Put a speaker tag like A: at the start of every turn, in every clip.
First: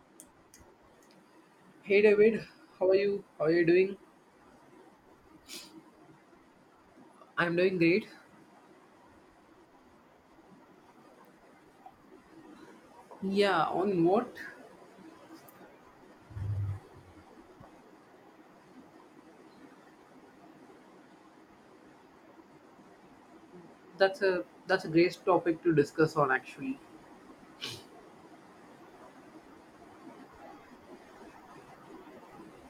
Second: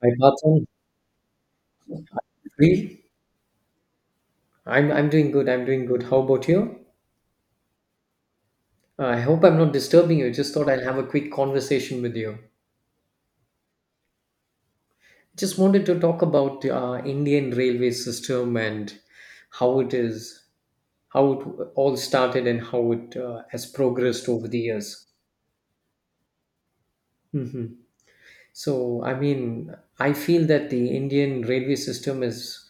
A: My thoughts on
B: Hey David, how are
A: free.
B: you? How are you doing?
A: I'm doing good. I'm doing good. How about you?
B: I'm doing great.
A: I hope I'm not disturbing you. Just thought I'll have a quick conversation with you.
B: Yeah, on what?
A: Just wanted to talk about Indian railway system and how it is, how it all started and how it has
B: That's
A: progressed
B: a
A: over the
B: that's a
A: years.
B: great topic to discuss on actually.
A: Hmm. So I mean, I feel that the Indian railway system is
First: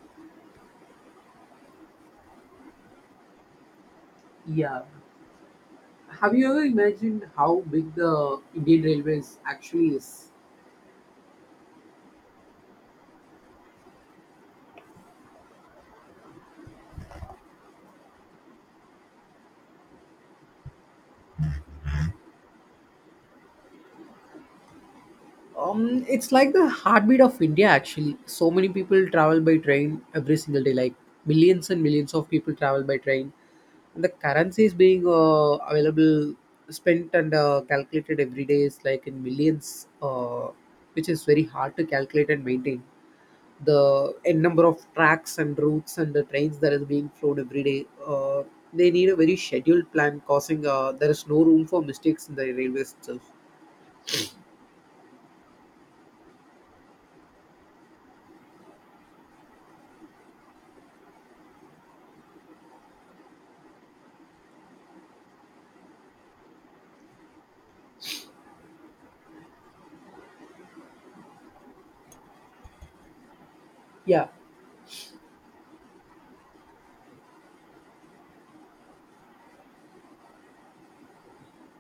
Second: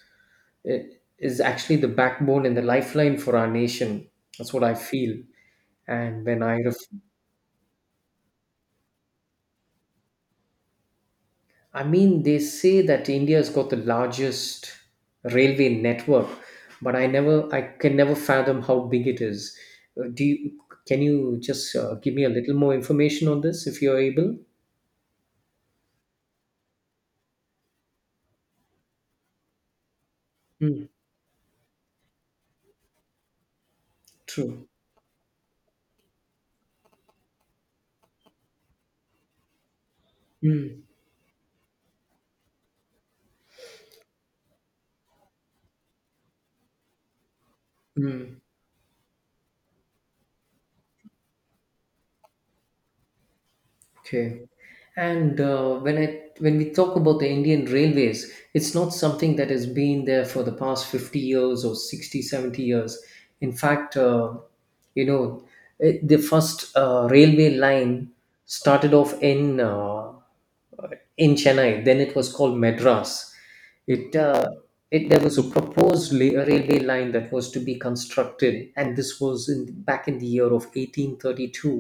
A: is actually the backbone and the lifeline for our nation. That's what I
B: Yeah.
A: feel. And
B: Have you ever imagined how big the Indian Railways actually is?
A: I mean, they say that India's got the largest railway network, but I can never fathom how big it is. Uh, Do you, can you just give me a little more information on this if you're able?
B: It's like the heartbeat of India actually. So many people travel by train every single day,
A: Mm,
B: like millions and millions of people travel by train. And the currency
A: true.
B: is being available, spent and calculated every day is like in millions,
A: Mm,
B: which is very hard to calculate and maintain. The n number of tracks and routes and the trains that is being flown every day,
A: mm.
B: they need a very scheduled plan, causing there is no room for mistakes in the railways itself.
A: Okay. And when we talk about the Indian railways, it's not something that has been there for the past 50 years or 60, 70 years. In fact, you know, it, the first railway line started off in Chennai. Then it was called Madras. It
B: Yeah,
A: it there was a railway line that was to be constructed, and this was in, back in the year of 1832.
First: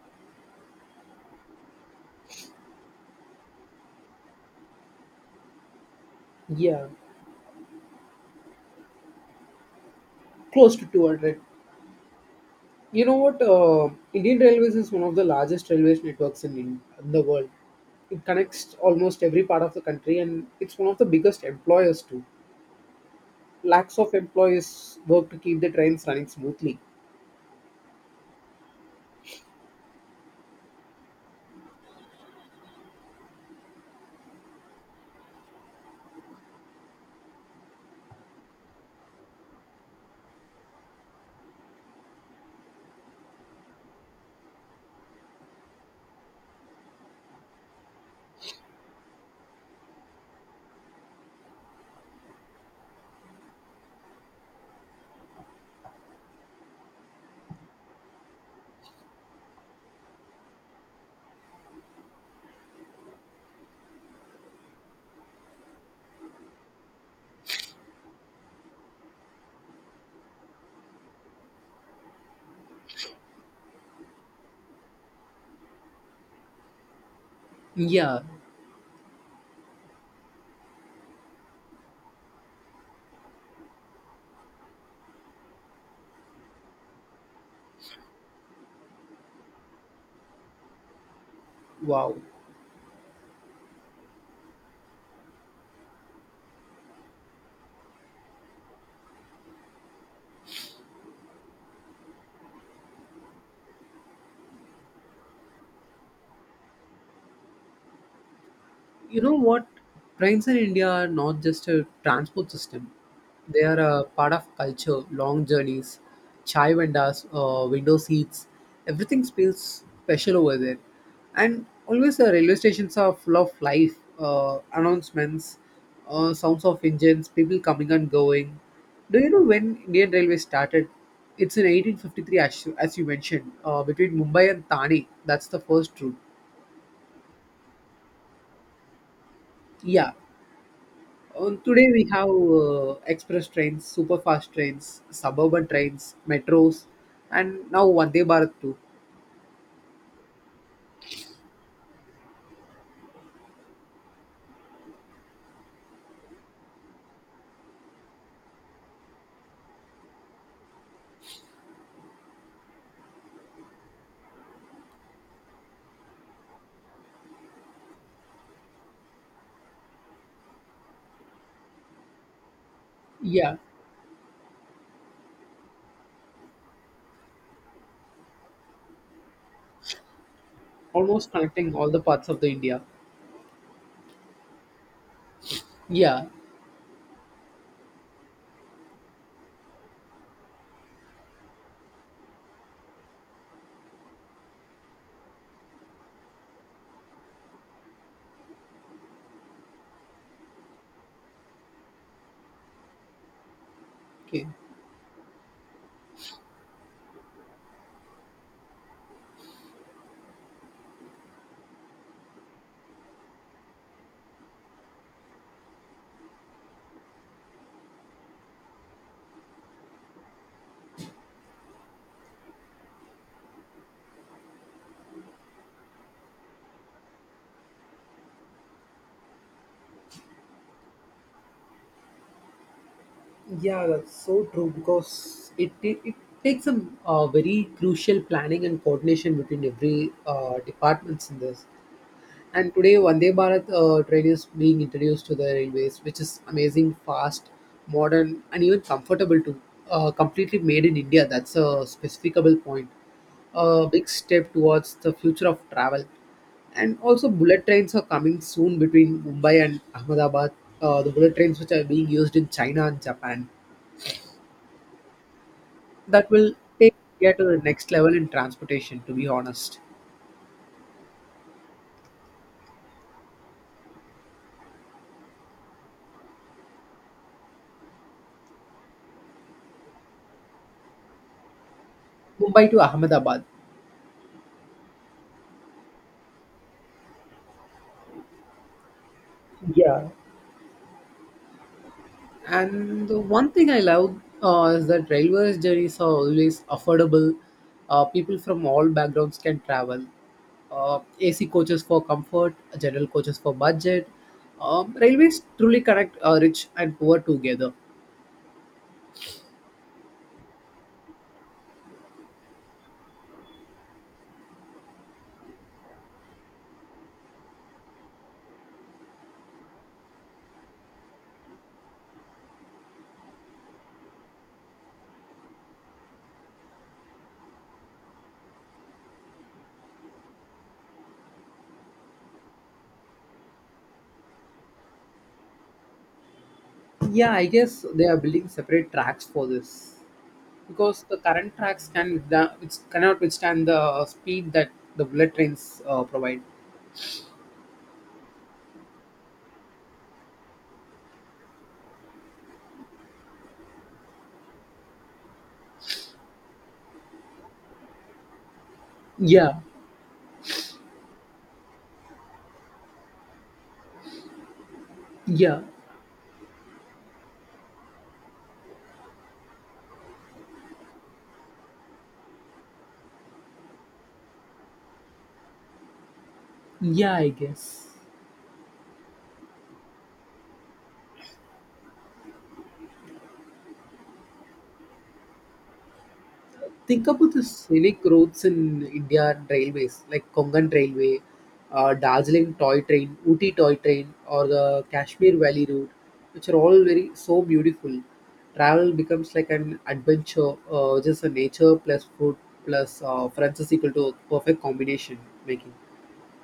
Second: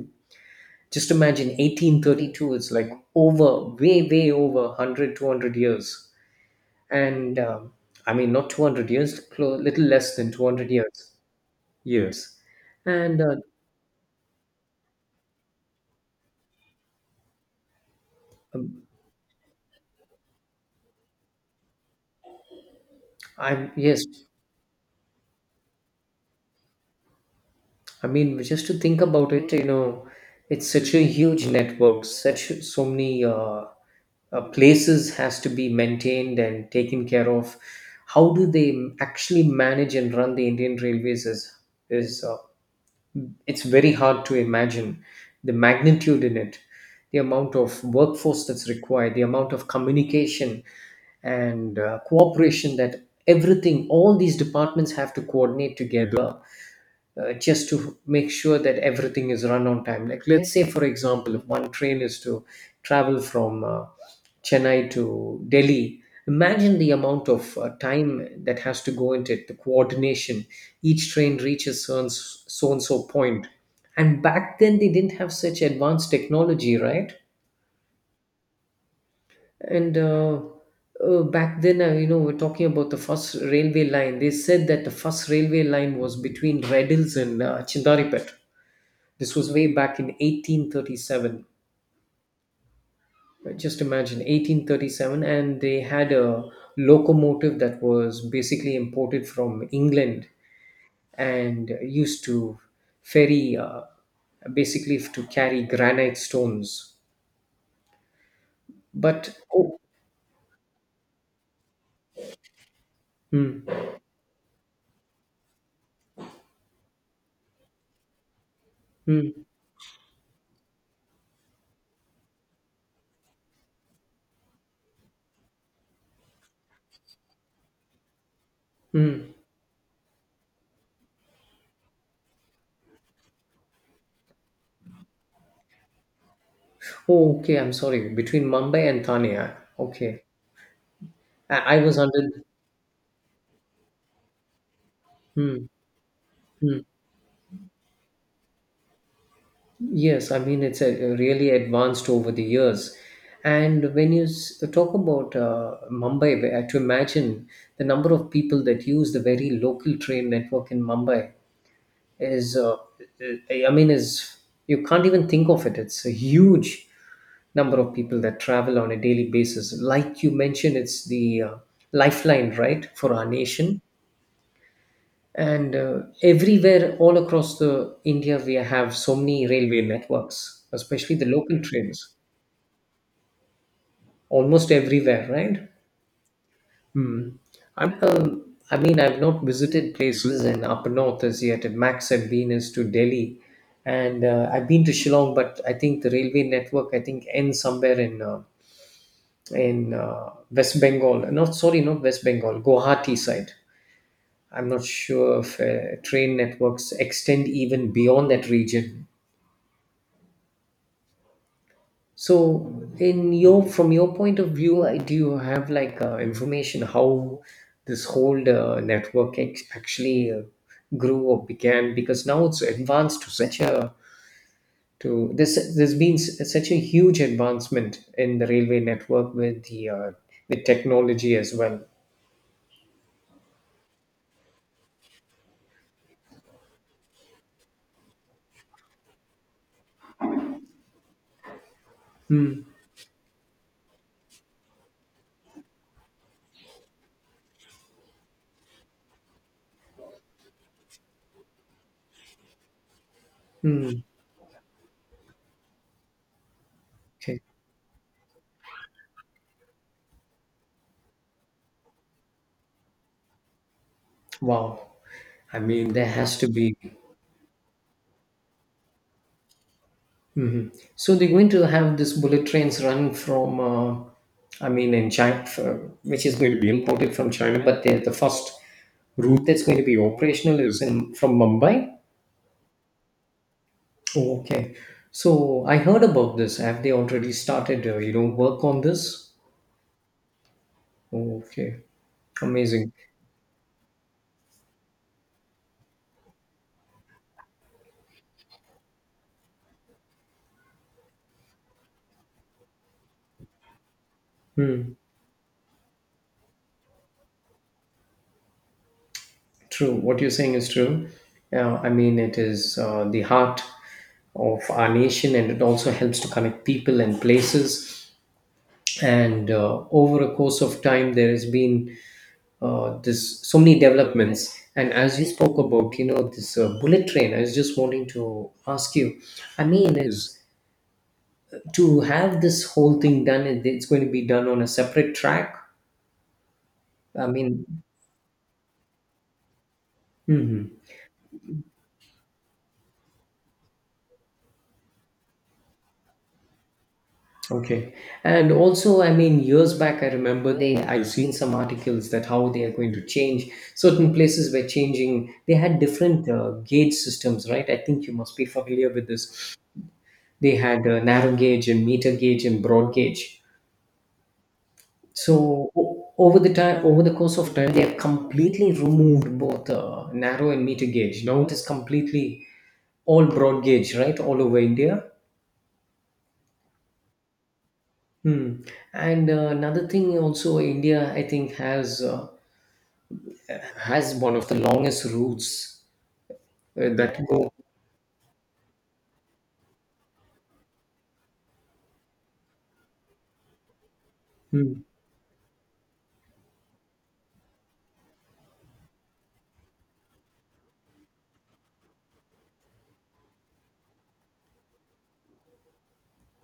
A: Just imagine, 1832 is like over, way, way over 100, 200 years.
B: yeah.
A: And I mean, not 200 years, little less than 200
B: Close to
A: years.
B: 200.
A: Years.
B: You know
A: And
B: what? Indian Railways is one of the largest railways networks in the world. It connects
A: um,
B: almost every part of the country and it's one of the biggest employers too.
A: I,
B: Lakhs
A: yes,
B: of employees work to keep the trains running smoothly.
A: I mean, just to think about it, you know, it's such a huge network, such so many places has to be maintained and taken care of. How do they actually manage and run the Indian Railways is it's very hard to imagine the magnitude in it, the amount of workforce that's required, the amount of communication and cooperation that everything, all these departments have to coordinate. Yeah, together just to make sure that everything is run on time. Like, let's say, for example, if one train is to travel from Chennai to Delhi, imagine the amount of time that has to go into it, the coordination. Each train reaches so and so point. And back then, they didn't have such advanced technology, right?
B: Yeah.
A: And back then, you know, we're talking about the first railway line. They said that the first railway line was between Red Hills and Chindaripet. This was way back in 1837.
B: Wow.
A: Just imagine, 1837, and they had a locomotive that was basically imported from England and used to ferry, basically to carry granite stones.
B: You know
A: But
B: what,
A: oh,
B: trains in India are not just a transport system, they are
A: hmm,
B: a part of culture. Long journeys, chai vendors, window seats, everything
A: hmm,
B: feels special over there. And always the railway stations are full of life, announcements, sounds of engines, people coming and going. Do
A: hmm.
B: you know when Indian Railway started? It's in 1853, as you mentioned, between Mumbai and Thane. That's the first route.
A: Oh, okay. I'm sorry. Between Mumbai and Thane. Ah,
B: Yeah.
A: okay, I
B: Today
A: was
B: we have
A: under.
B: express trains, super fast trains, suburban
A: Hmm,
B: trains,
A: hmm.
B: metros, and now Vande Bharat too.
A: Yes, I mean it's a really advanced over the years, and talk about Mumbai, to imagine the number of people that use the very local train network in Mumbai is, uh, is you can't even think of it. It's a huge number of people that travel on a daily basis. Like you mentioned, it's the lifeline, right, for our
B: Yeah,
A: nation and everywhere all across the India we have so many railway networks, especially the
B: almost
A: local
B: connecting all the
A: trains
B: parts of the India.
A: almost everywhere, right.
B: Yeah,
A: Hmm. i'm uh, I mean, I've not visited places in up north as yet. At max I've been is to Delhi and I've been to Shillong, but I think the railway network I think ends somewhere in west Bengal, not, sorry, not west Bengal, Guwahati side.
B: okay.
A: I'm not sure if train networks extend even beyond that region. So, in your from your point of view, do you have like information how this whole network actually grew or began? Because now it's advanced to such a to this There's been such a huge advancement in the railway network with the with technology as well.
B: Yeah, that's so true because it takes some very crucial planning and coordination between every departments in this.
A: Hmm.
B: And today, Vande Bharat train is being introduced to the railways, which is amazing, fast, modern, and even comfortable too. Completely made in India. That's a specificable point. A
A: Hmm.
B: big step towards the future of travel. And also,
A: Okay.
B: bullet trains are coming soon between Mumbai and Ahmedabad. The bullet trains which are being used in China and Japan.
A: Wow. I mean, there
B: That
A: has to
B: will
A: be.
B: take India to the next level in transportation. To be honest,
A: So they're going to have this bullet trains run from, in China, for, which is going to be imported from China. But they the first route that's going to be operational is in from Mumbai.
B: Mumbai to Ahmedabad.
A: Oh, okay. So I heard about this. Have they already started, you know, work on this?
B: Yeah.
A: Oh, okay. Amazing.
B: And the one thing I love is that railways journeys are always affordable. People from all backgrounds can travel. AC coaches for comfort, general coaches for budget. Railways truly connect rich and poor together.
A: True. What you're saying is true. I mean, it is the heart of our nation, and it also helps to connect people and places. And over a course of time, there has been this so many developments, and as you spoke about, you know, this bullet train, I was just wanting to ask you, I mean, is to have this whole thing done, it's going to be done on a separate track. I
B: Yeah, I
A: mean,
B: guess they are building separate tracks for this because the current tracks which cannot withstand the speed that the bullet trains provide.
A: okay. And also I mean years back I remember they, I've seen some articles that how they are going to change certain places were changing. They had different gauge systems, right? I think you must be familiar with this.
B: Yeah,
A: They had a narrow gauge and meter gauge and broad gauge. So
B: yeah,
A: over the time, over the course of time, they have completely removed both narrow and meter gauge. Now it is completely all broad gauge, right, all over India.
B: yeah. I guess.
A: Hmm. And another thing, also India, I think has one of the longest routes
B: Think
A: that
B: about the
A: go.
B: scenic routes in India and railways like Konkan Railway, Darjeeling Toy Train, Ooty Toy Train, or
A: Hmm.
B: the Kashmir Valley Route, which are all very so beautiful. Travel becomes like an adventure, just a nature plus food plus friends is equal to a perfect combination making.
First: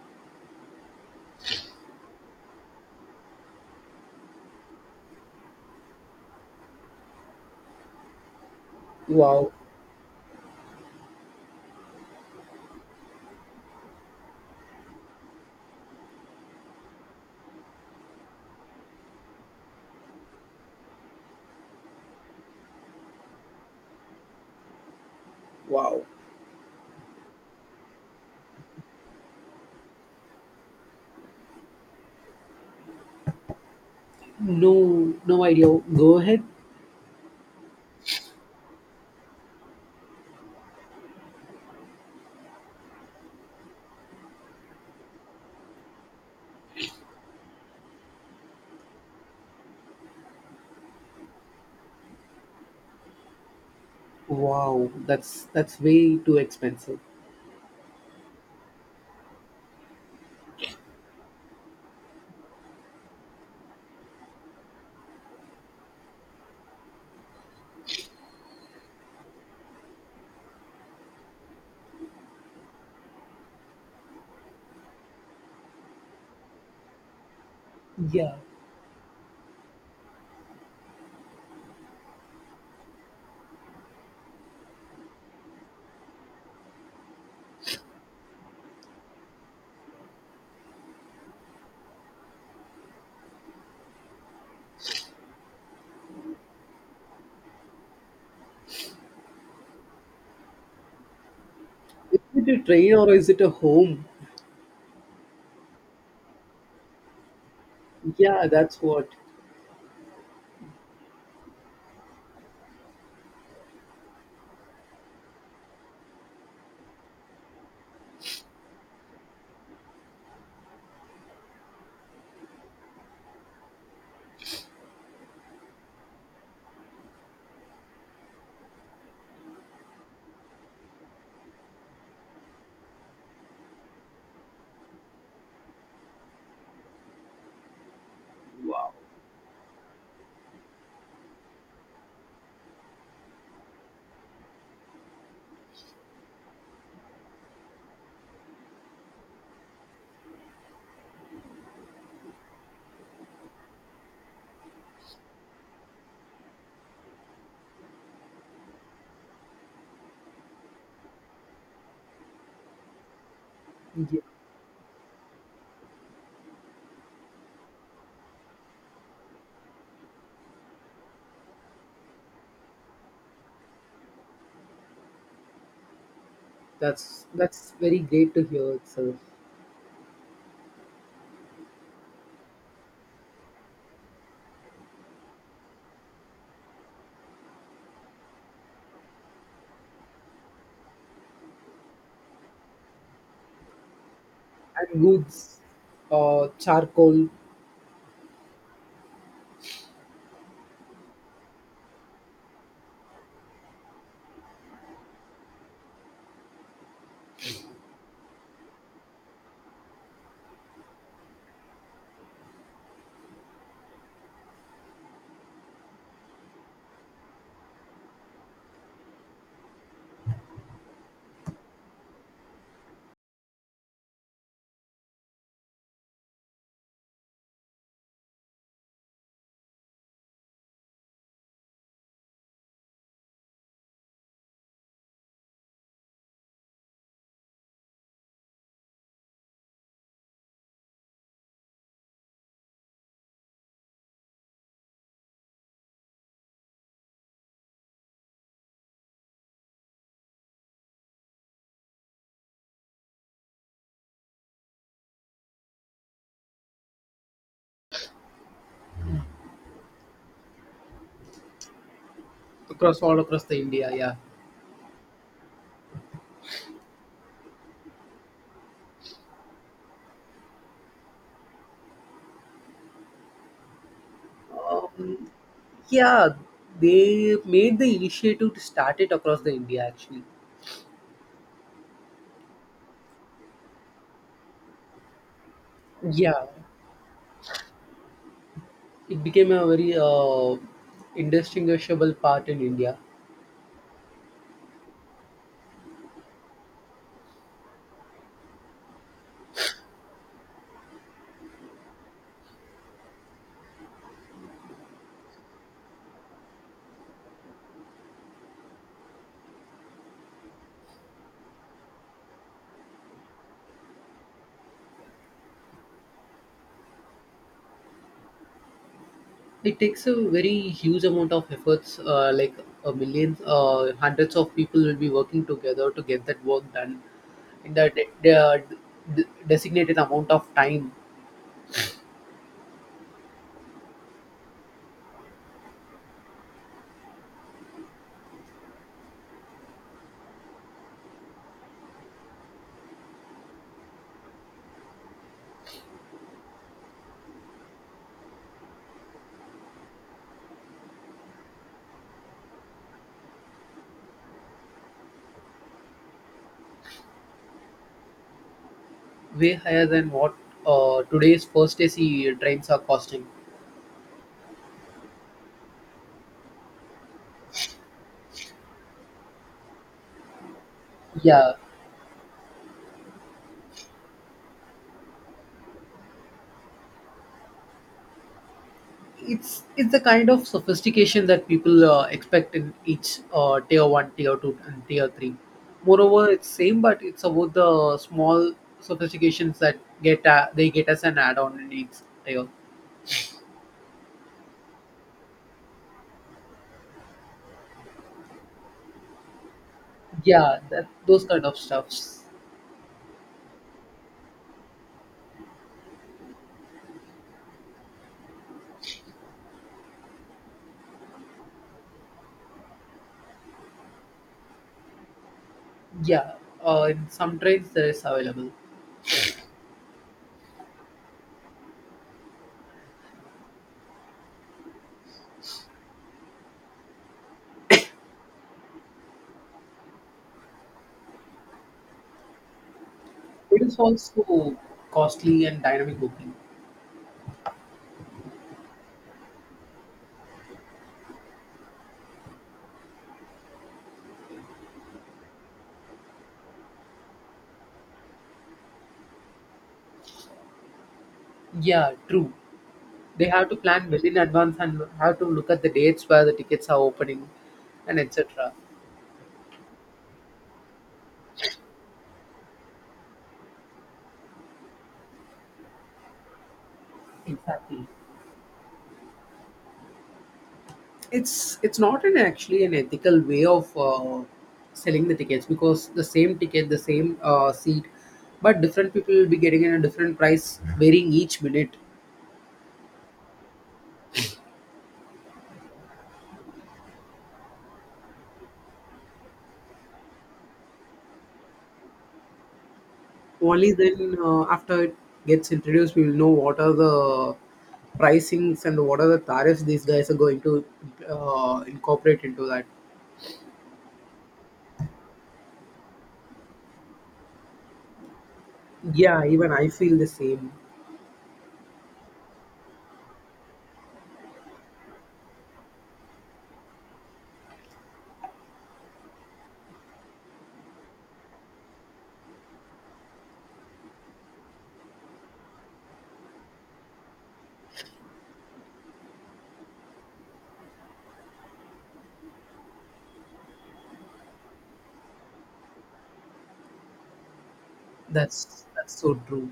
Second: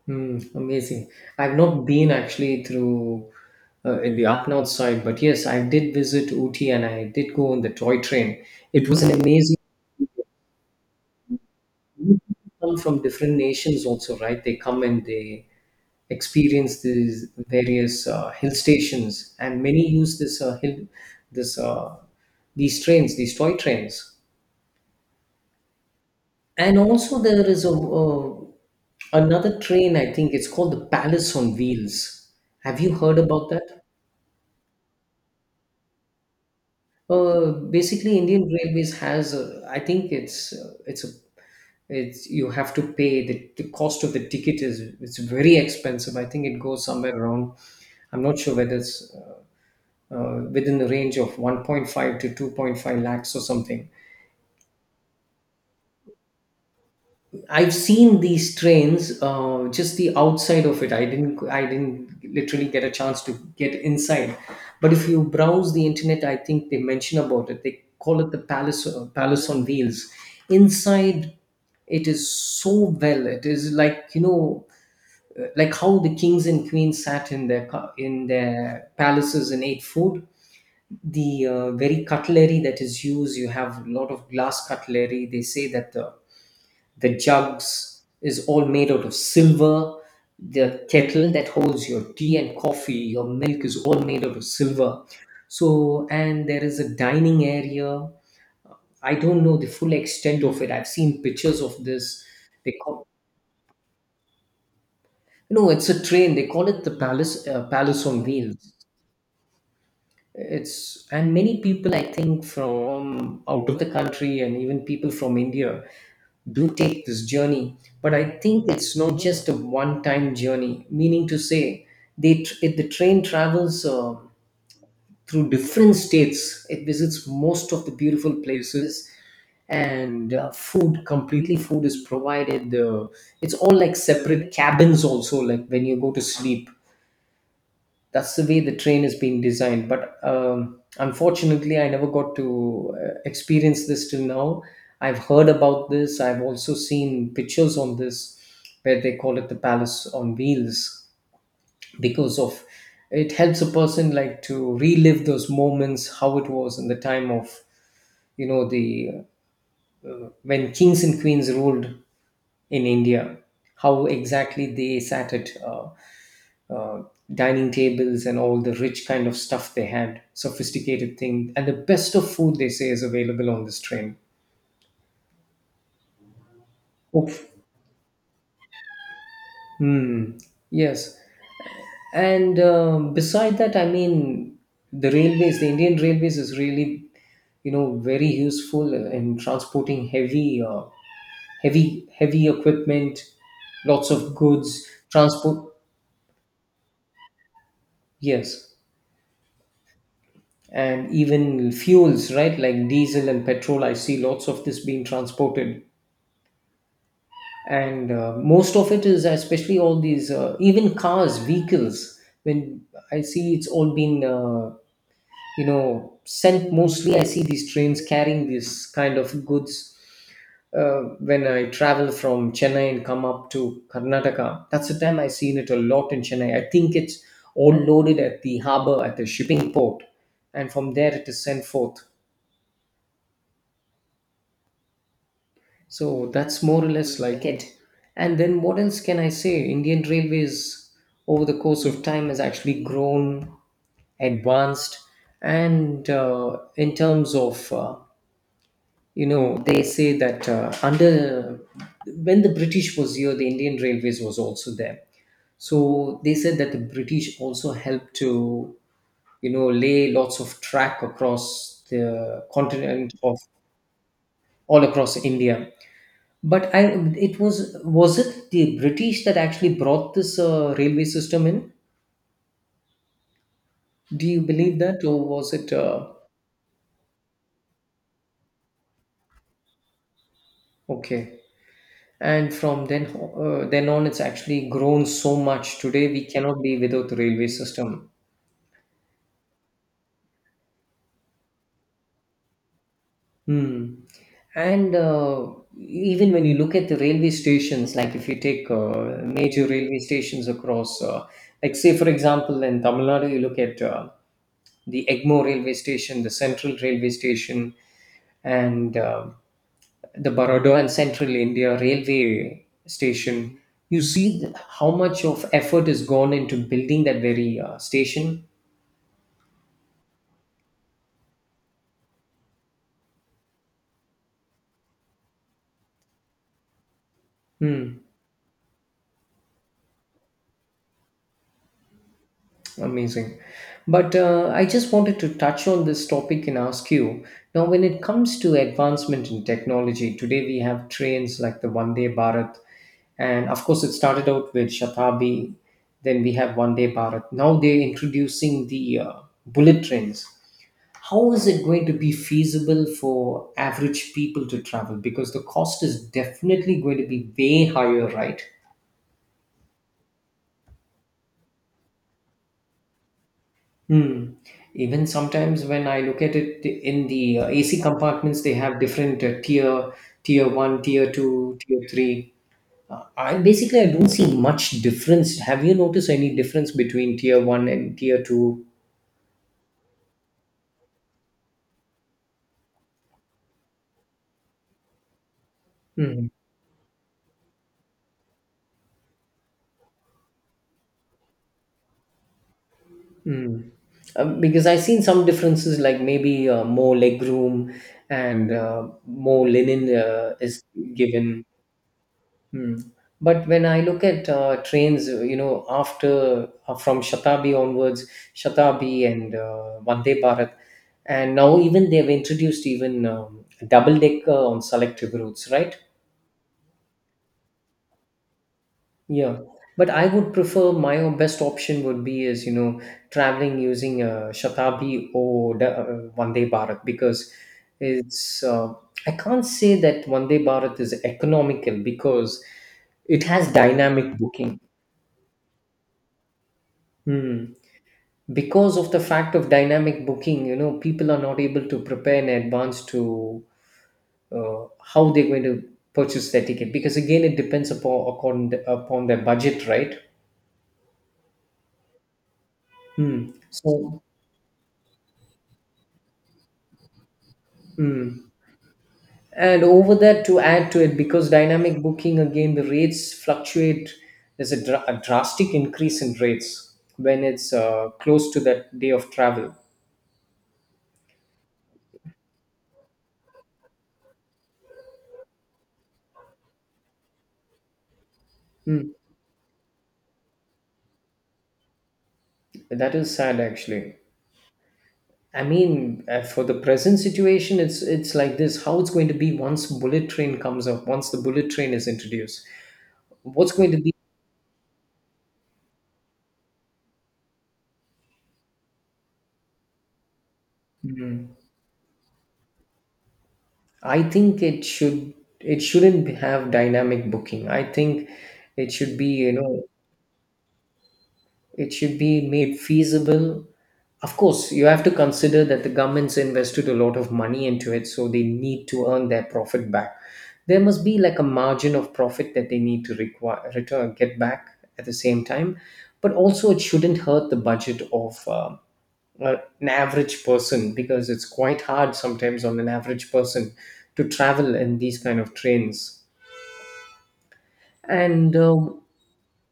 A: Hmm, amazing. I've not been actually through in the up north side, but yes, I did visit Ooty and I did go on the toy train. It was an
B: Wow,
A: amazing. Come from different nations also, right? They come and they experience these various hill stations, and many use this this uh, these trains, these toy trains.
B: wow.
A: And also there is a another train. I think it's called the Palace on Wheels. Have you heard about that?
B: No, no idea. Go ahead.
A: Basically, Indian Railways has, a, I think it's a it's you have to pay the cost of the ticket is it's very expensive. I think it goes somewhere around. I'm not sure whether it's within the range of 1.5 to 2.5 lakhs or something.
B: Wow, that's way too expensive.
A: I've seen these trains, just the outside of it. I didn't literally get a chance to get inside. But if you browse the internet, I think they mention about it. They call it the palace, palace on wheels. Inside, it is so well. It is like, you know, like how the kings and queens sat in in
B: Yeah.
A: their palaces and ate food. The very cutlery that is used, you have a lot of glass cutlery. They say that the jugs is all made out of silver. The kettle that holds your tea and coffee, your milk is all made out of silver. So, and there is a dining area. I don't know the full extent of it. I've seen pictures of
B: Is
A: this.
B: it a
A: They
B: train
A: call
B: or is it a home?
A: no, it's a train. They call it the palace, palace on
B: Yeah,
A: wheels.
B: that's what.
A: It's and many people I think from out of the country and even people from India do take this journey. But I think it's not just a one time journey, meaning to say it, the train travels through different states. It visits most of the beautiful places, and food is provided. The it's all like separate cabins also, like when you go to sleep, that's the way the train is being designed. But unfortunately, I never got to experience this till now. I've heard about this, I've also seen pictures on this, where they call it the palace on wheels, because of it helps a person like to relive those moments, how it was in the time of, you know, the when kings and queens ruled in India, how
B: Yeah,
A: exactly they sat at. Uh, Dining tables and all the rich kind of stuff they had, sophisticated thing, and the best of food they say is available on this train.
B: that's
A: Oh,
B: that's very great to hear itself.
A: hmm. Yes, and beside that, I mean, the railways, the Indian railways is really, you know, very useful in transporting heavy, heavy equipment, lots of goods,
B: And goods,
A: transport.
B: charcoal
A: Yes, and even fuels, right? Like diesel and petrol. I see lots of this being transported, and most of it is especially all these even cars vehicles when I see it's all been you know sent. Mostly I see these trains carrying this kind of goods when I travel from Chennai and come up to Karnataka. That's the time I seen it a lot. In Chennai I think it's all loaded at the harbor at the shipping port, and from there it is sent forth. So that's more or less like it. And then what else can I say? Indian Railways, over the course of time, has actually grown, advanced, and in terms of, they say that under when the British was here, the Indian Railways was also there. So they said that the British also helped to, lay lots of track across the
B: across
A: continent
B: all
A: of
B: across the India. Yeah,
A: all across India, but I, it was it the British that actually brought this railway system in? Do you believe that, or was it
B: yeah, they made the initiative to start it across the India actually.
A: okay? And from then on, it's actually grown so much. Today, we
B: Yeah,
A: cannot be without the railway system.
B: it became a very indistinguishable part in India.
A: Hmm. And even when you look at the railway stations, like if you take major railway stations across, like say for example in Tamil Nadu, you look at the Egmore railway station, the Central railway station, and the Baroda and Central India railway station. You see how much of effort is gone into building that very station.
B: It takes a very huge amount of efforts, like a million, hundreds of people will be working together to get that work done. In the
A: Hmm.
B: designated amount of time,
A: Amazing. But I just wanted to touch on this topic and ask you. Now, when it comes to advancement in technology, today we have trains like the Vande Bharat, and of course, it started out with Shatabdi, then we have Vande Bharat. Now they're introducing the bullet trains. How is it going to be feasible for average people to travel? Because the cost is definitely going to be way higher, right?
B: way higher than what today's first AC trains are costing.
A: Hmm. Even sometimes when I look at it in the AC compartments, they have different tier one, tier
B: Yeah,
A: two, tier three. I don't see much difference. Have you noticed any difference between tier one and tier two?
B: it's the kind of sophistication that people expect in each tier one, tier two, and tier three.
A: Hmm.
B: Moreover, it's same, but it's about the small sophistications that get they get as an add-on in each tier.
A: Mm. Because I've seen some differences, like maybe more leg room and more linen
B: Yeah,
A: is
B: those kind
A: given.
B: of stuffs.
A: Hmm. But when I look at trains, you know, after from Shatabdi onwards, Shatabdi and Vande Bharat, and now even they've introduced even double decker on selective routes, right?
B: Yeah, in some trades there is available.
A: Yeah. But I would prefer my own best option would be is, you know, traveling using Shatabdi or Vande Bharat because it's, uh, I can't say that Vande Bharat is economical because it has
B: It is
A: dynamic
B: also
A: booking.
B: costly and dynamic booking.
A: Hmm. Because of the fact of dynamic booking, you know, people are not able to prepare in advance to how they're going to purchase their ticket, because again it depends upon their budget, right?
B: Yeah, true. They
A: Hmm.
B: have to plan
A: So,
B: well in advance and have to look at the dates where the tickets are opening and
A: mm.
B: etc.
A: and over that to add to it, because dynamic booking again, the rates fluctuate. There's a drastic increase in rates when it's
B: Exactly.
A: close to that day of travel.
B: It's not an actually an ethical way of selling the tickets because the same ticket, the same seat, but
A: Mm.
B: different people will be getting in a different price varying each minute.
A: That is sad, actually. I mean, for the present situation, it's like this: how it's going to be once bullet train comes up, once the bullet train is introduced. What's going
B: Only
A: to be?
B: then, after it gets introduced, we will know what are the pricings and what are the tariffs these guys are going to
A: Hmm.
B: incorporate into that.
A: I think it shouldn't have dynamic booking. I think it should be,
B: Yeah,
A: you
B: even
A: know,
B: I feel the same.
A: it should be made feasible. Of course, you have to consider that the government's invested a lot of money into it, so they need to earn their profit back. There must be like a margin of profit that they need to require return get back at the same time, but also it shouldn't hurt the budget of an average person, because it's quite hard sometimes on an average person to travel in these kind of trains. And
B: that's that's so true.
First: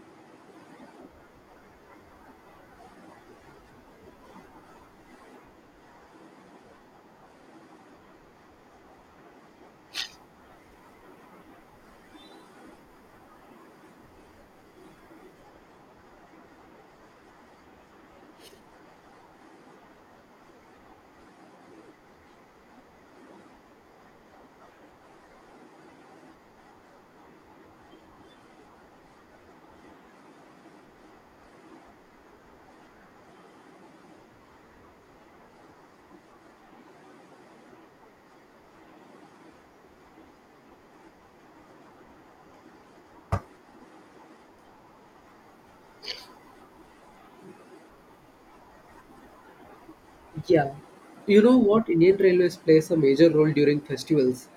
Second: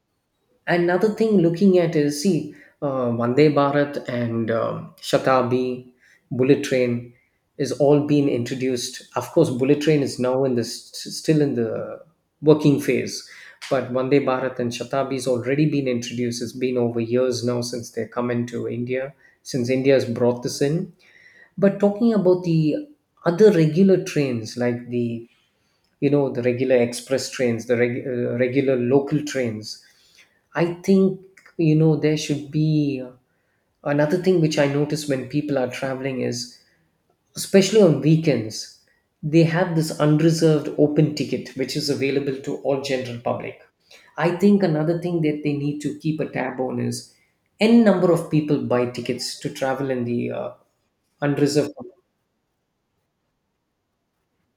A: another thing looking at is see, Vande Bharat and Shatabdi, bullet train is all been introduced. Of course, bullet train is now in this still in the working phase, but Vande Bharat and Shatabdi has already been introduced. It's been over years now since they come into India, since India has brought this in. But talking about the other regular trains like the, you know, the regular express trains, the regular local trains, I think, you know, there should be another thing which I notice when people are traveling is, especially on weekends, they have this unreserved open ticket which is available to all general public. I think another thing that they need to keep a tab on is n number of people buy tickets to travel in the
B: Yeah, you know
A: unreserved.
B: what? Indian Railways plays a major role during festivals.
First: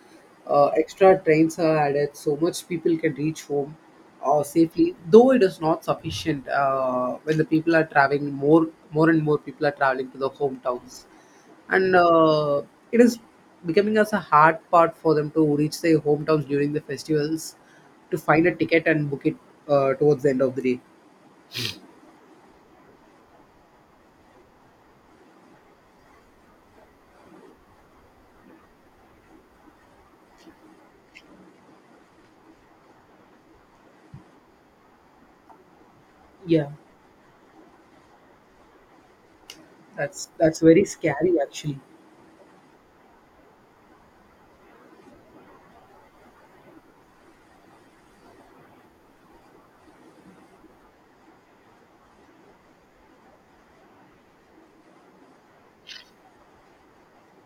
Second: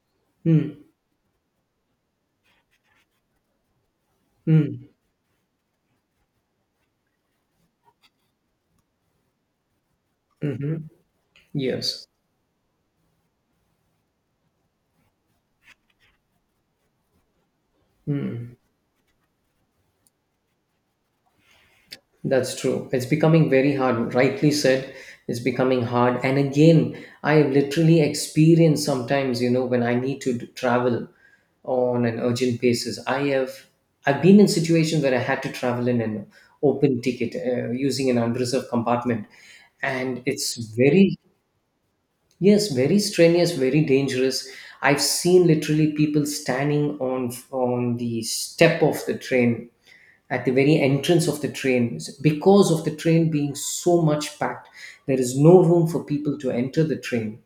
A: Hmm.
B: Extra trains are added so much people can reach home
A: Hmm.
B: safely. Though it is not sufficient when the people are traveling more, more and more people are traveling to the
A: hmm
B: hometowns, and
A: Yes.
B: it is becoming as a hard part for them to reach their hometowns during the festivals to find a
A: Hmm.
B: ticket and book it towards the end of the day.
A: That's true. It's becoming very hard. Rightly said, it's becoming hard. And again, I have literally experienced sometimes, you know, when I need to travel on an urgent basis. I've been in situations where I had to travel in an
B: Yeah,
A: open ticket using an unreserved compartment, and
B: that's that's very scary actually.
A: yes, very strenuous, very dangerous. I've seen literally people standing on the step of the train at the very entrance of the train because of the train being so much packed. There is no room for people to enter the train,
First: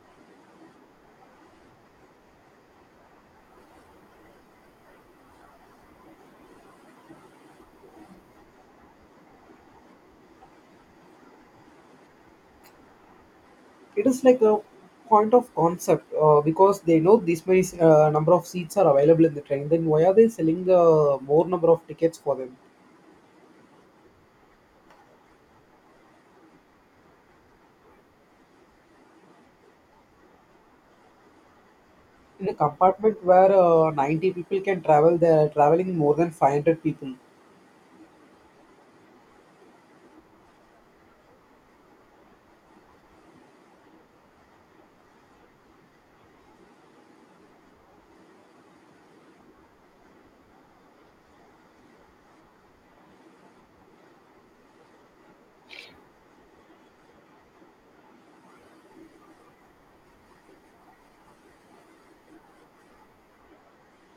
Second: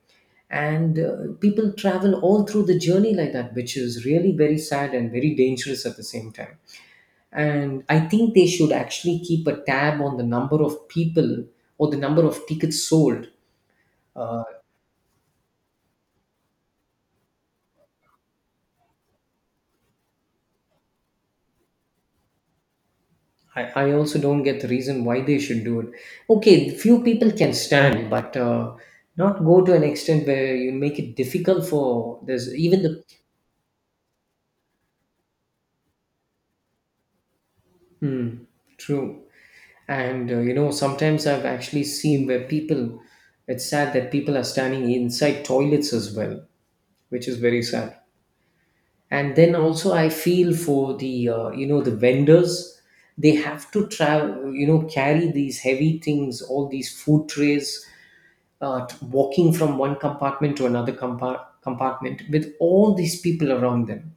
A: and people travel all through the journey like that, which is really very sad and very dangerous at the same time. And I think they should actually keep a tab on the number of people or the number of tickets sold.
B: It is like a point of concept because they know this many number of seats are available in the train, then why are they selling more number of tickets for them?
A: I also don't get the reason why they should do it. Okay, few people can stand, but not go to an extent where you make it difficult for
B: In a
A: there's even the.
B: compartment where 90 people can travel, they are traveling more than 500 people.
A: Mm, true. And you know, sometimes I've actually seen where people, it's sad that people are standing inside toilets as well, which is very sad. And then also, I feel for the, you know, the vendors, they have to travel, you know, carry these heavy things, all these food trays, walking from one compartment to another compartment with all these people around them.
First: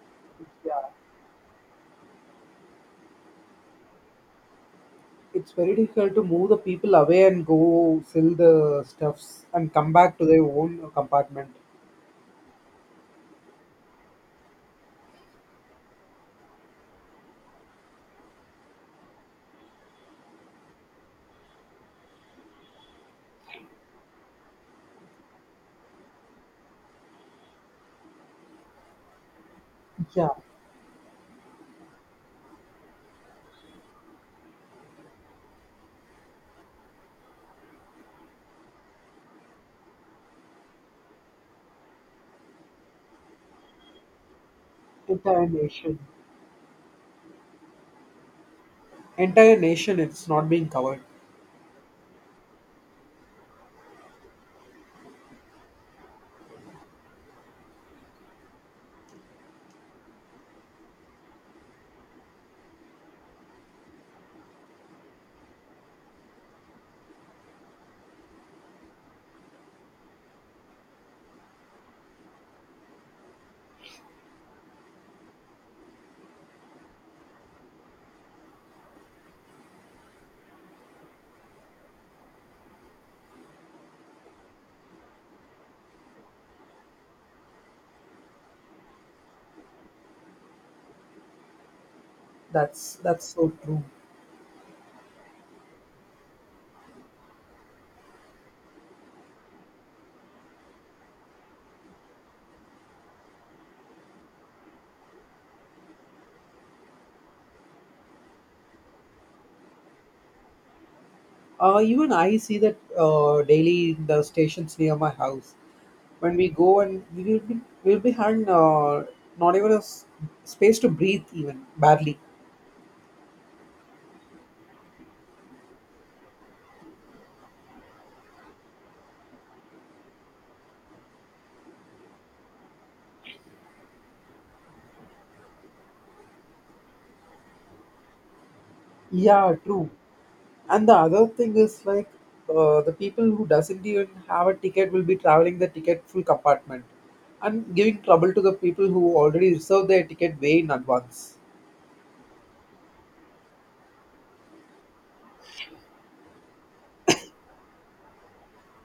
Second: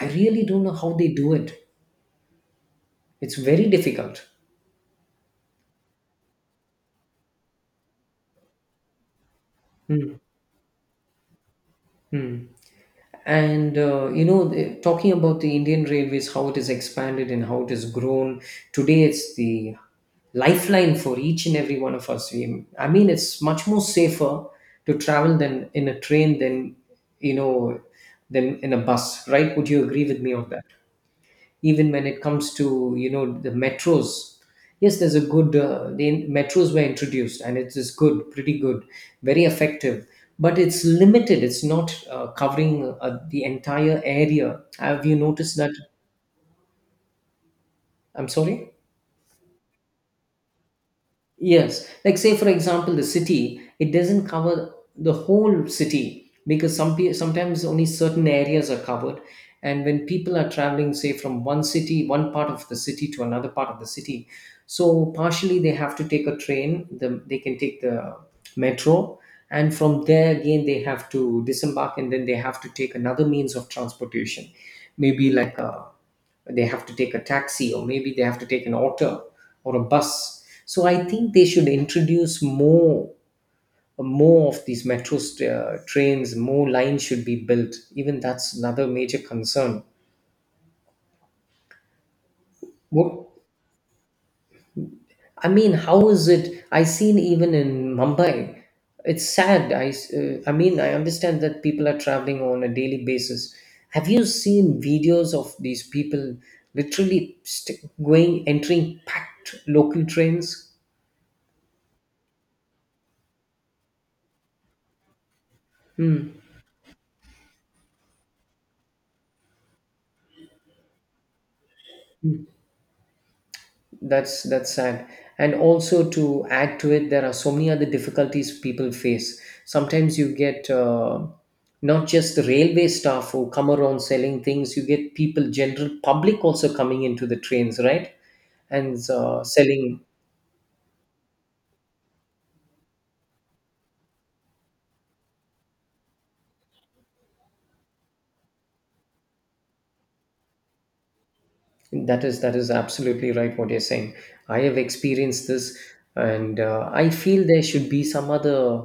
A: I really don't know
B: Yeah,
A: how they do it. It's very difficult.
B: it's very difficult to move the people away and go sell the stuffs and come back
A: Hmm.
B: to their own compartment.
A: hmm. And you know talking about the Indian Railways, how it has expanded and how it has grown, today it's the lifeline for each and every one of us. I mean, it's much more safer to travel than in a train than, you know, than in a bus, right? Would you agree with
B: Yeah.
A: me on that? Even when it comes to, you know, the metros, yes, there's a good the metros were introduced and it is good, pretty good, very effective, but it's limited, it's not covering the entire area. Have you
B: Entire
A: noticed that?
B: nation.
A: I'm sorry.
B: Entire nation, it's not being covered.
A: Yes, like say for example, the city, it doesn't cover the whole city, because some sometimes only certain areas are covered, and when people are traveling, say from one city, one part of the city to another part of the city, so partially they have to take a train. They can take the metro, and from there again they have to disembark, and then they have to take another means of transportation, maybe like a, they have to take a taxi or maybe they have to take an auto or a bus. So I think they should introduce more, more of these metro trains, more lines should be built even, that's another major concern.
B: That's
A: What,
B: so true.
A: I mean, how is it, I seen even in Mumbai, it's sad. I mean, I understand that people are traveling on a daily basis. Have you seen videos of these people literally going entering packed local trains?
B: Even I see that daily in the stations near my house. When we go and we'll be having, not even a space to breathe, even badly.
A: That's sad. And also to add to it, there are so many other difficulties people face. Sometimes you get not just the railway staff who come around selling things. You get people, general public, also coming into the trains, right? And
B: Yeah, true.
A: selling.
B: And the other thing is like, the people who doesn't even have a ticket will be traveling the ticket full compartment and giving trouble to the people who already reserved their ticket way in advance.
A: That is absolutely right. What you're saying. I have experienced this, and I feel there should be some other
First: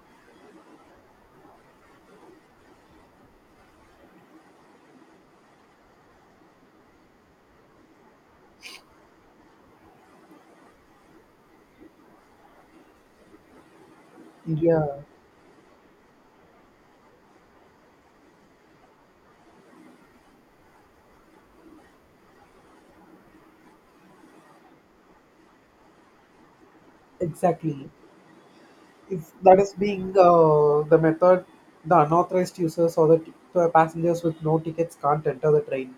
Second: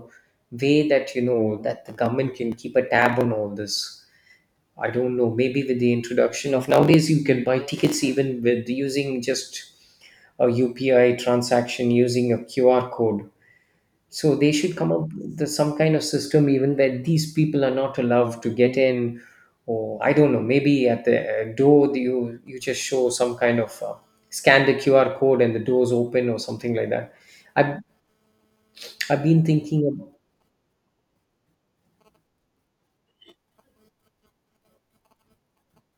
A: way that, you know, that the government can keep a tab on all this. I don't know, maybe with the introduction of nowadays, you can buy tickets even with using just a UPI transaction using a QR code. So they should
B: Yeah,
A: come up with some kind of system, even that these people are not allowed to get in, or I don't know. Maybe at the door, you just show some kind of scan the QR code and the doors open or something like that. I've
B: exactly.
A: I've
B: If
A: been
B: that is
A: thinking
B: being,
A: of.
B: the method, the unauthorized users or the passengers with no tickets can't enter the train.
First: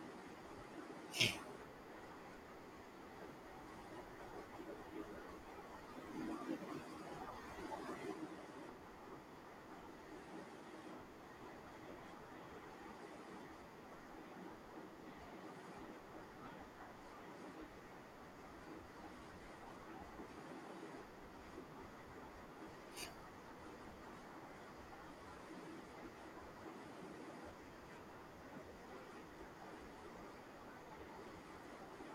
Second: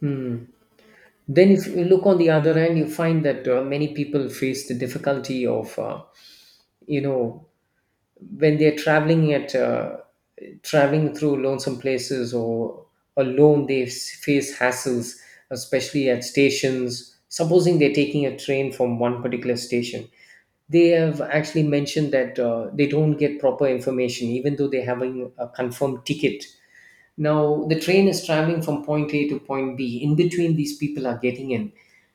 A: Hmm. Then if you look on the other end, you find that many people face the difficulty of. You know when they're traveling at traveling through lonesome places or alone, they face hassles, especially at stations. Supposing they're taking a train from one particular station, they have actually mentioned that they don't get proper information even though they're having a confirmed ticket. Now the train is traveling from point a to point b. In between, these people are getting in.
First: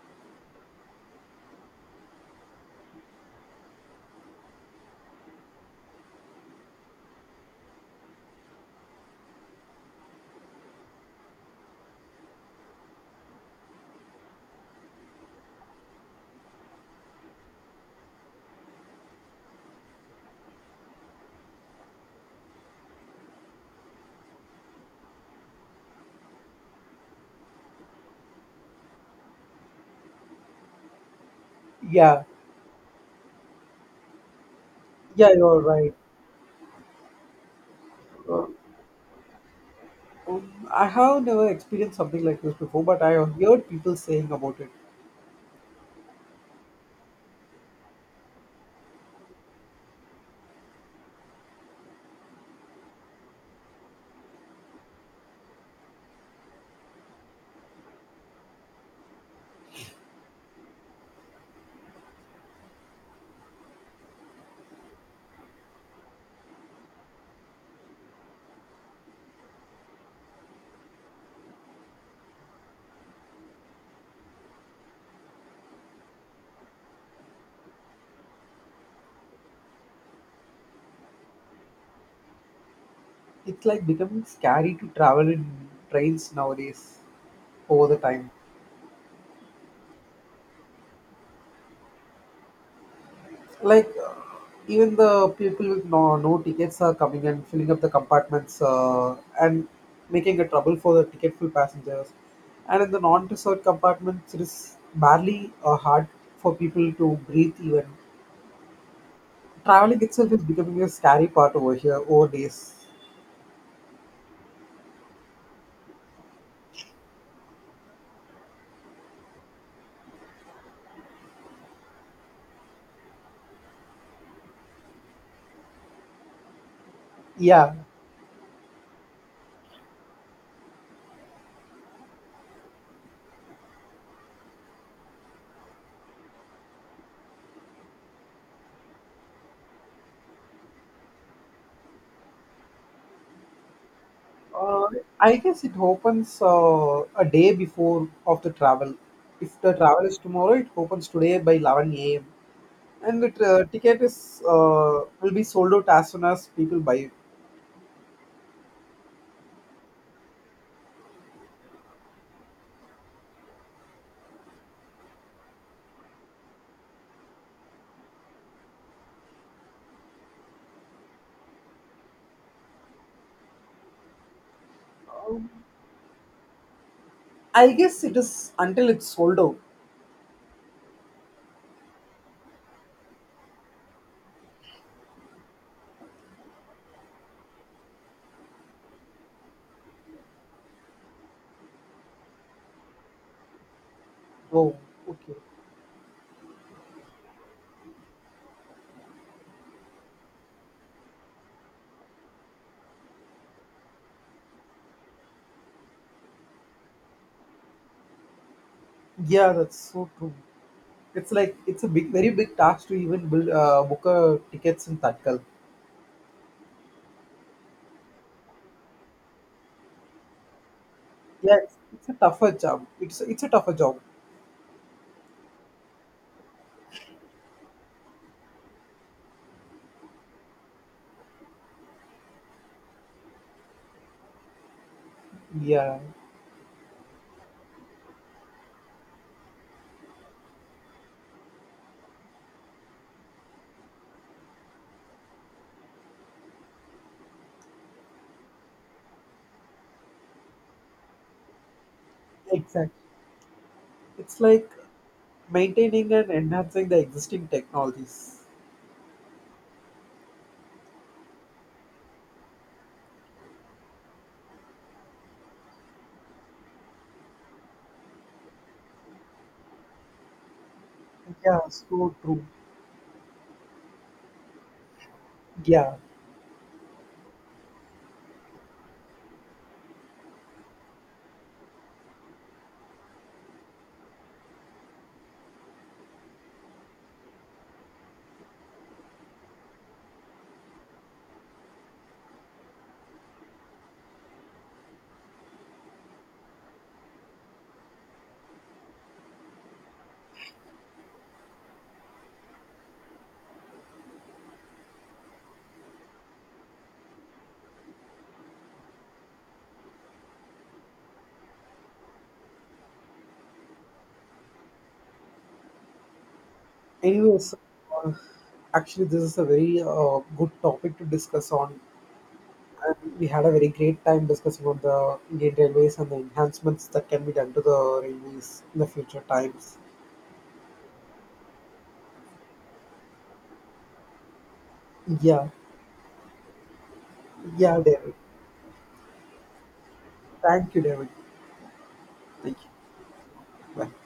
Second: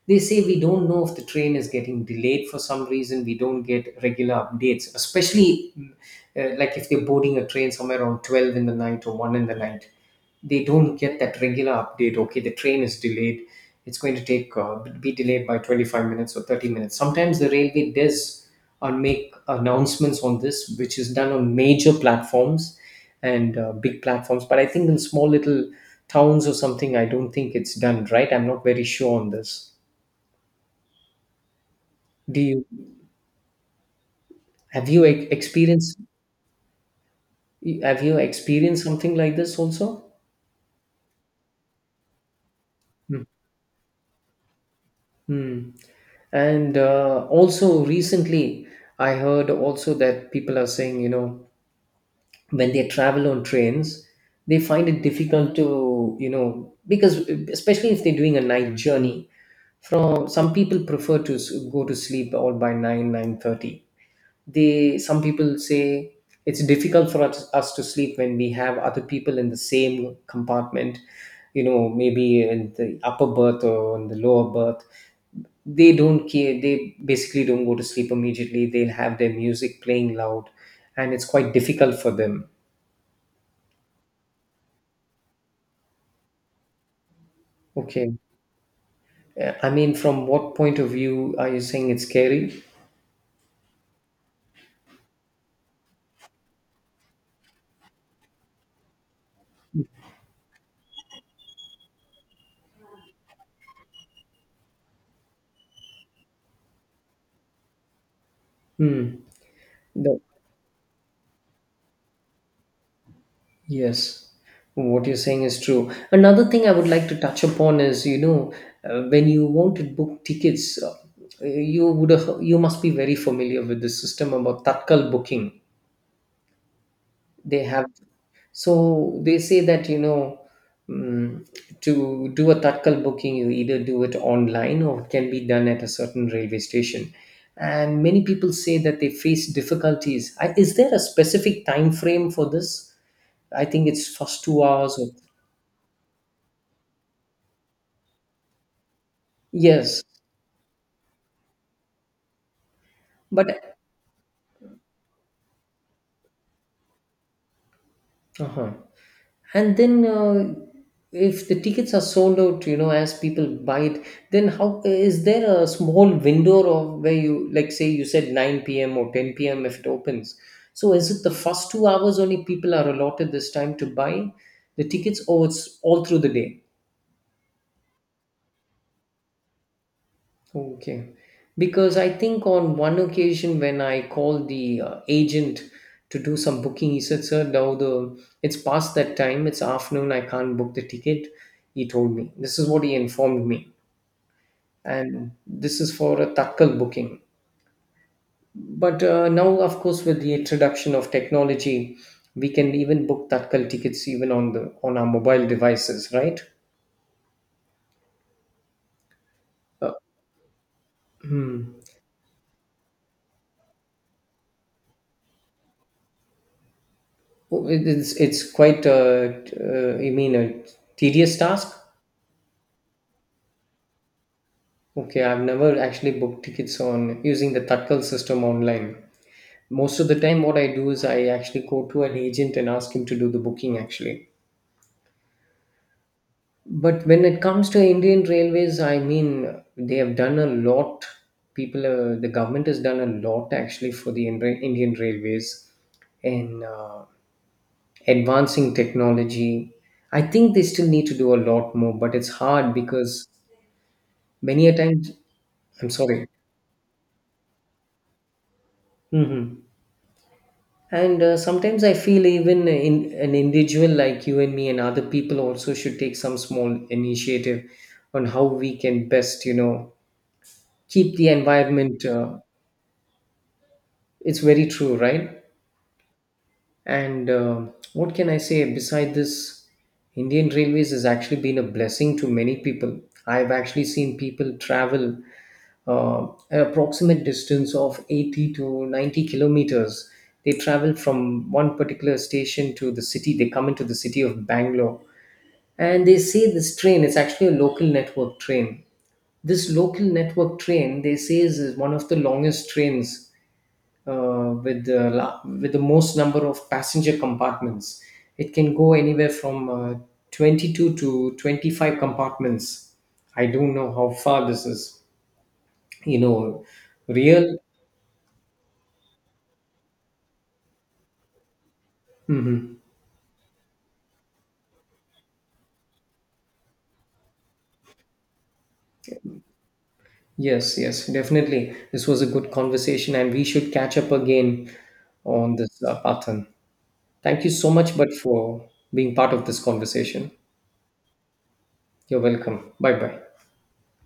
A: They say we don't know if the train is getting delayed. For some reason we don't get regular updates, especially like if they're boarding a train somewhere around 12 in the night or 1 in the night, they don't get that regular update: okay, the train is delayed, it's going to take be delayed by 25 minutes or 30 minutes. Sometimes the railway does make announcements on this, which is done on major platforms and big platforms, but I think in small little towns or something I don't think it's done right. I'm not very sure on this.
B: Yeah,
A: Do you
B: yeah, you're right.
A: experienced, have you
B: uh,
A: experienced something like this also?
B: I have never experienced something like this before, but I have heard people saying about it.
A: Hmm. And also recently, I heard also that people are saying, when they travel on trains, they find it difficult to, because especially if they're doing a night journey, from some people prefer to go to sleep all by nine, 9:30. They, some people say, it's difficult for us to sleep when we have other people in the same compartment, you know, maybe in the upper berth or in the lower berth. They don't care, they basically don't go to sleep immediately, they'll have their music playing loud and it's quite difficult for them.
B: It's like becoming scary to travel in trains nowadays over the
A: Okay.
B: time.
A: I mean, from what point of view are you saying it's scary?
B: Like, even the people with no tickets are coming and filling up the compartments, and making a trouble for the ticket full passengers. And in the non-reserved compartments it is barely hard for people to breathe even.
A: Hmm.
B: Traveling
A: No.
B: itself is becoming a scary part over here over days.
A: Yes, what you're saying is true. Another thing I would like to touch upon is, you know, when you want to book tickets, you would, you must be very familiar with the system about tatkal booking. They
B: Yeah.
A: have, so they say that, you know, mm, to do a tatkal booking you either do it online or it can be done at a certain railway station. And many people say that they face difficulties. I, is there a specific time frame for this? I think it's first two
B: uh,
A: hours or.
B: I guess it opens a day before of the travel. If the
A: Yes,
B: travel is tomorrow, it opens today by 11 a.m. And the
A: but.
B: ticket is will be sold out as soon as people buy.
A: Uh-huh. And then if the tickets are sold out, you know, as people buy it, then how is there a small window of where, you like say, you said 9 p.m. or 10 p.m. if it opens, so is it the first 2 hours only people are allotted this time to buy the tickets, or
B: Um,
A: it's all through the day?
B: I guess it is until it's sold out.
A: Okay. Because I think on one occasion when I called the agent to do some booking, he said, "Sir, now the it's past that time. It's afternoon. I can't book the ticket." He told me this is what he informed me,
B: Oh,
A: and
B: okay.
A: this is for a tatkal booking. But now, of course, with the introduction of technology, we can even book tatkal tickets even on the on our mobile devices, right?
B: Yeah, that's so true. It's like, it's a big, very big task to even build book a tickets in Tatkal.
A: It's quite you mean a tedious
B: Yeah,
A: task.
B: it's a tougher job. It's a tougher job.
A: Okay, I've never actually booked tickets on using the Tatkal system online. Most of the time, what I do is I actually go to an agent and ask him to do the booking actually.
B: Yeah,
A: But when it comes to Indian Railways, I mean, they have done a lot. People, the government has done a lot actually for the Indian Railways in advancing technology. I think they still need to do a lot more, but it's hard
B: exactly.
A: because
B: It's
A: many
B: like
A: a times, I'm
B: maintaining
A: sorry.
B: and enhancing the existing technologies.
A: Mhm. And sometimes I feel even in an individual like you and me and other people also should take some small initiative on how we can best, you know, keep the
B: Yeah,
A: environment.
B: so true.
A: It's very true, right?
B: Yeah.
A: And what can I say? Beside this, Indian Railways has actually been a blessing to many people. I've actually seen people travel an approximate distance of 80 to 90 kilometers. They travel from one particular station to the city, they come into the city of Bangalore. And they say this train, it's actually a local network train. This local network train, they say, is one of the longest trains with, the, with the most number of passenger compartments. It can go anywhere from 22 to 25 compartments. I don't know how far this is, you know,
B: Anyways,
A: real.
B: uh, actually, this is a very good topic to discuss on. And we had a very great time discussing on the Indian Railways and the enhancements that can be done to the railways in the future times.
A: Yes, yes, definitely. This was a good conversation, and we should catch up again
B: Yeah,
A: on this pattern. Thank you so
B: yeah,
A: much, but
B: David.
A: for being part of this conversation.
B: Thank you, David.
A: You're
B: Thank
A: welcome.
B: you.
A: Bye bye.
B: Bye.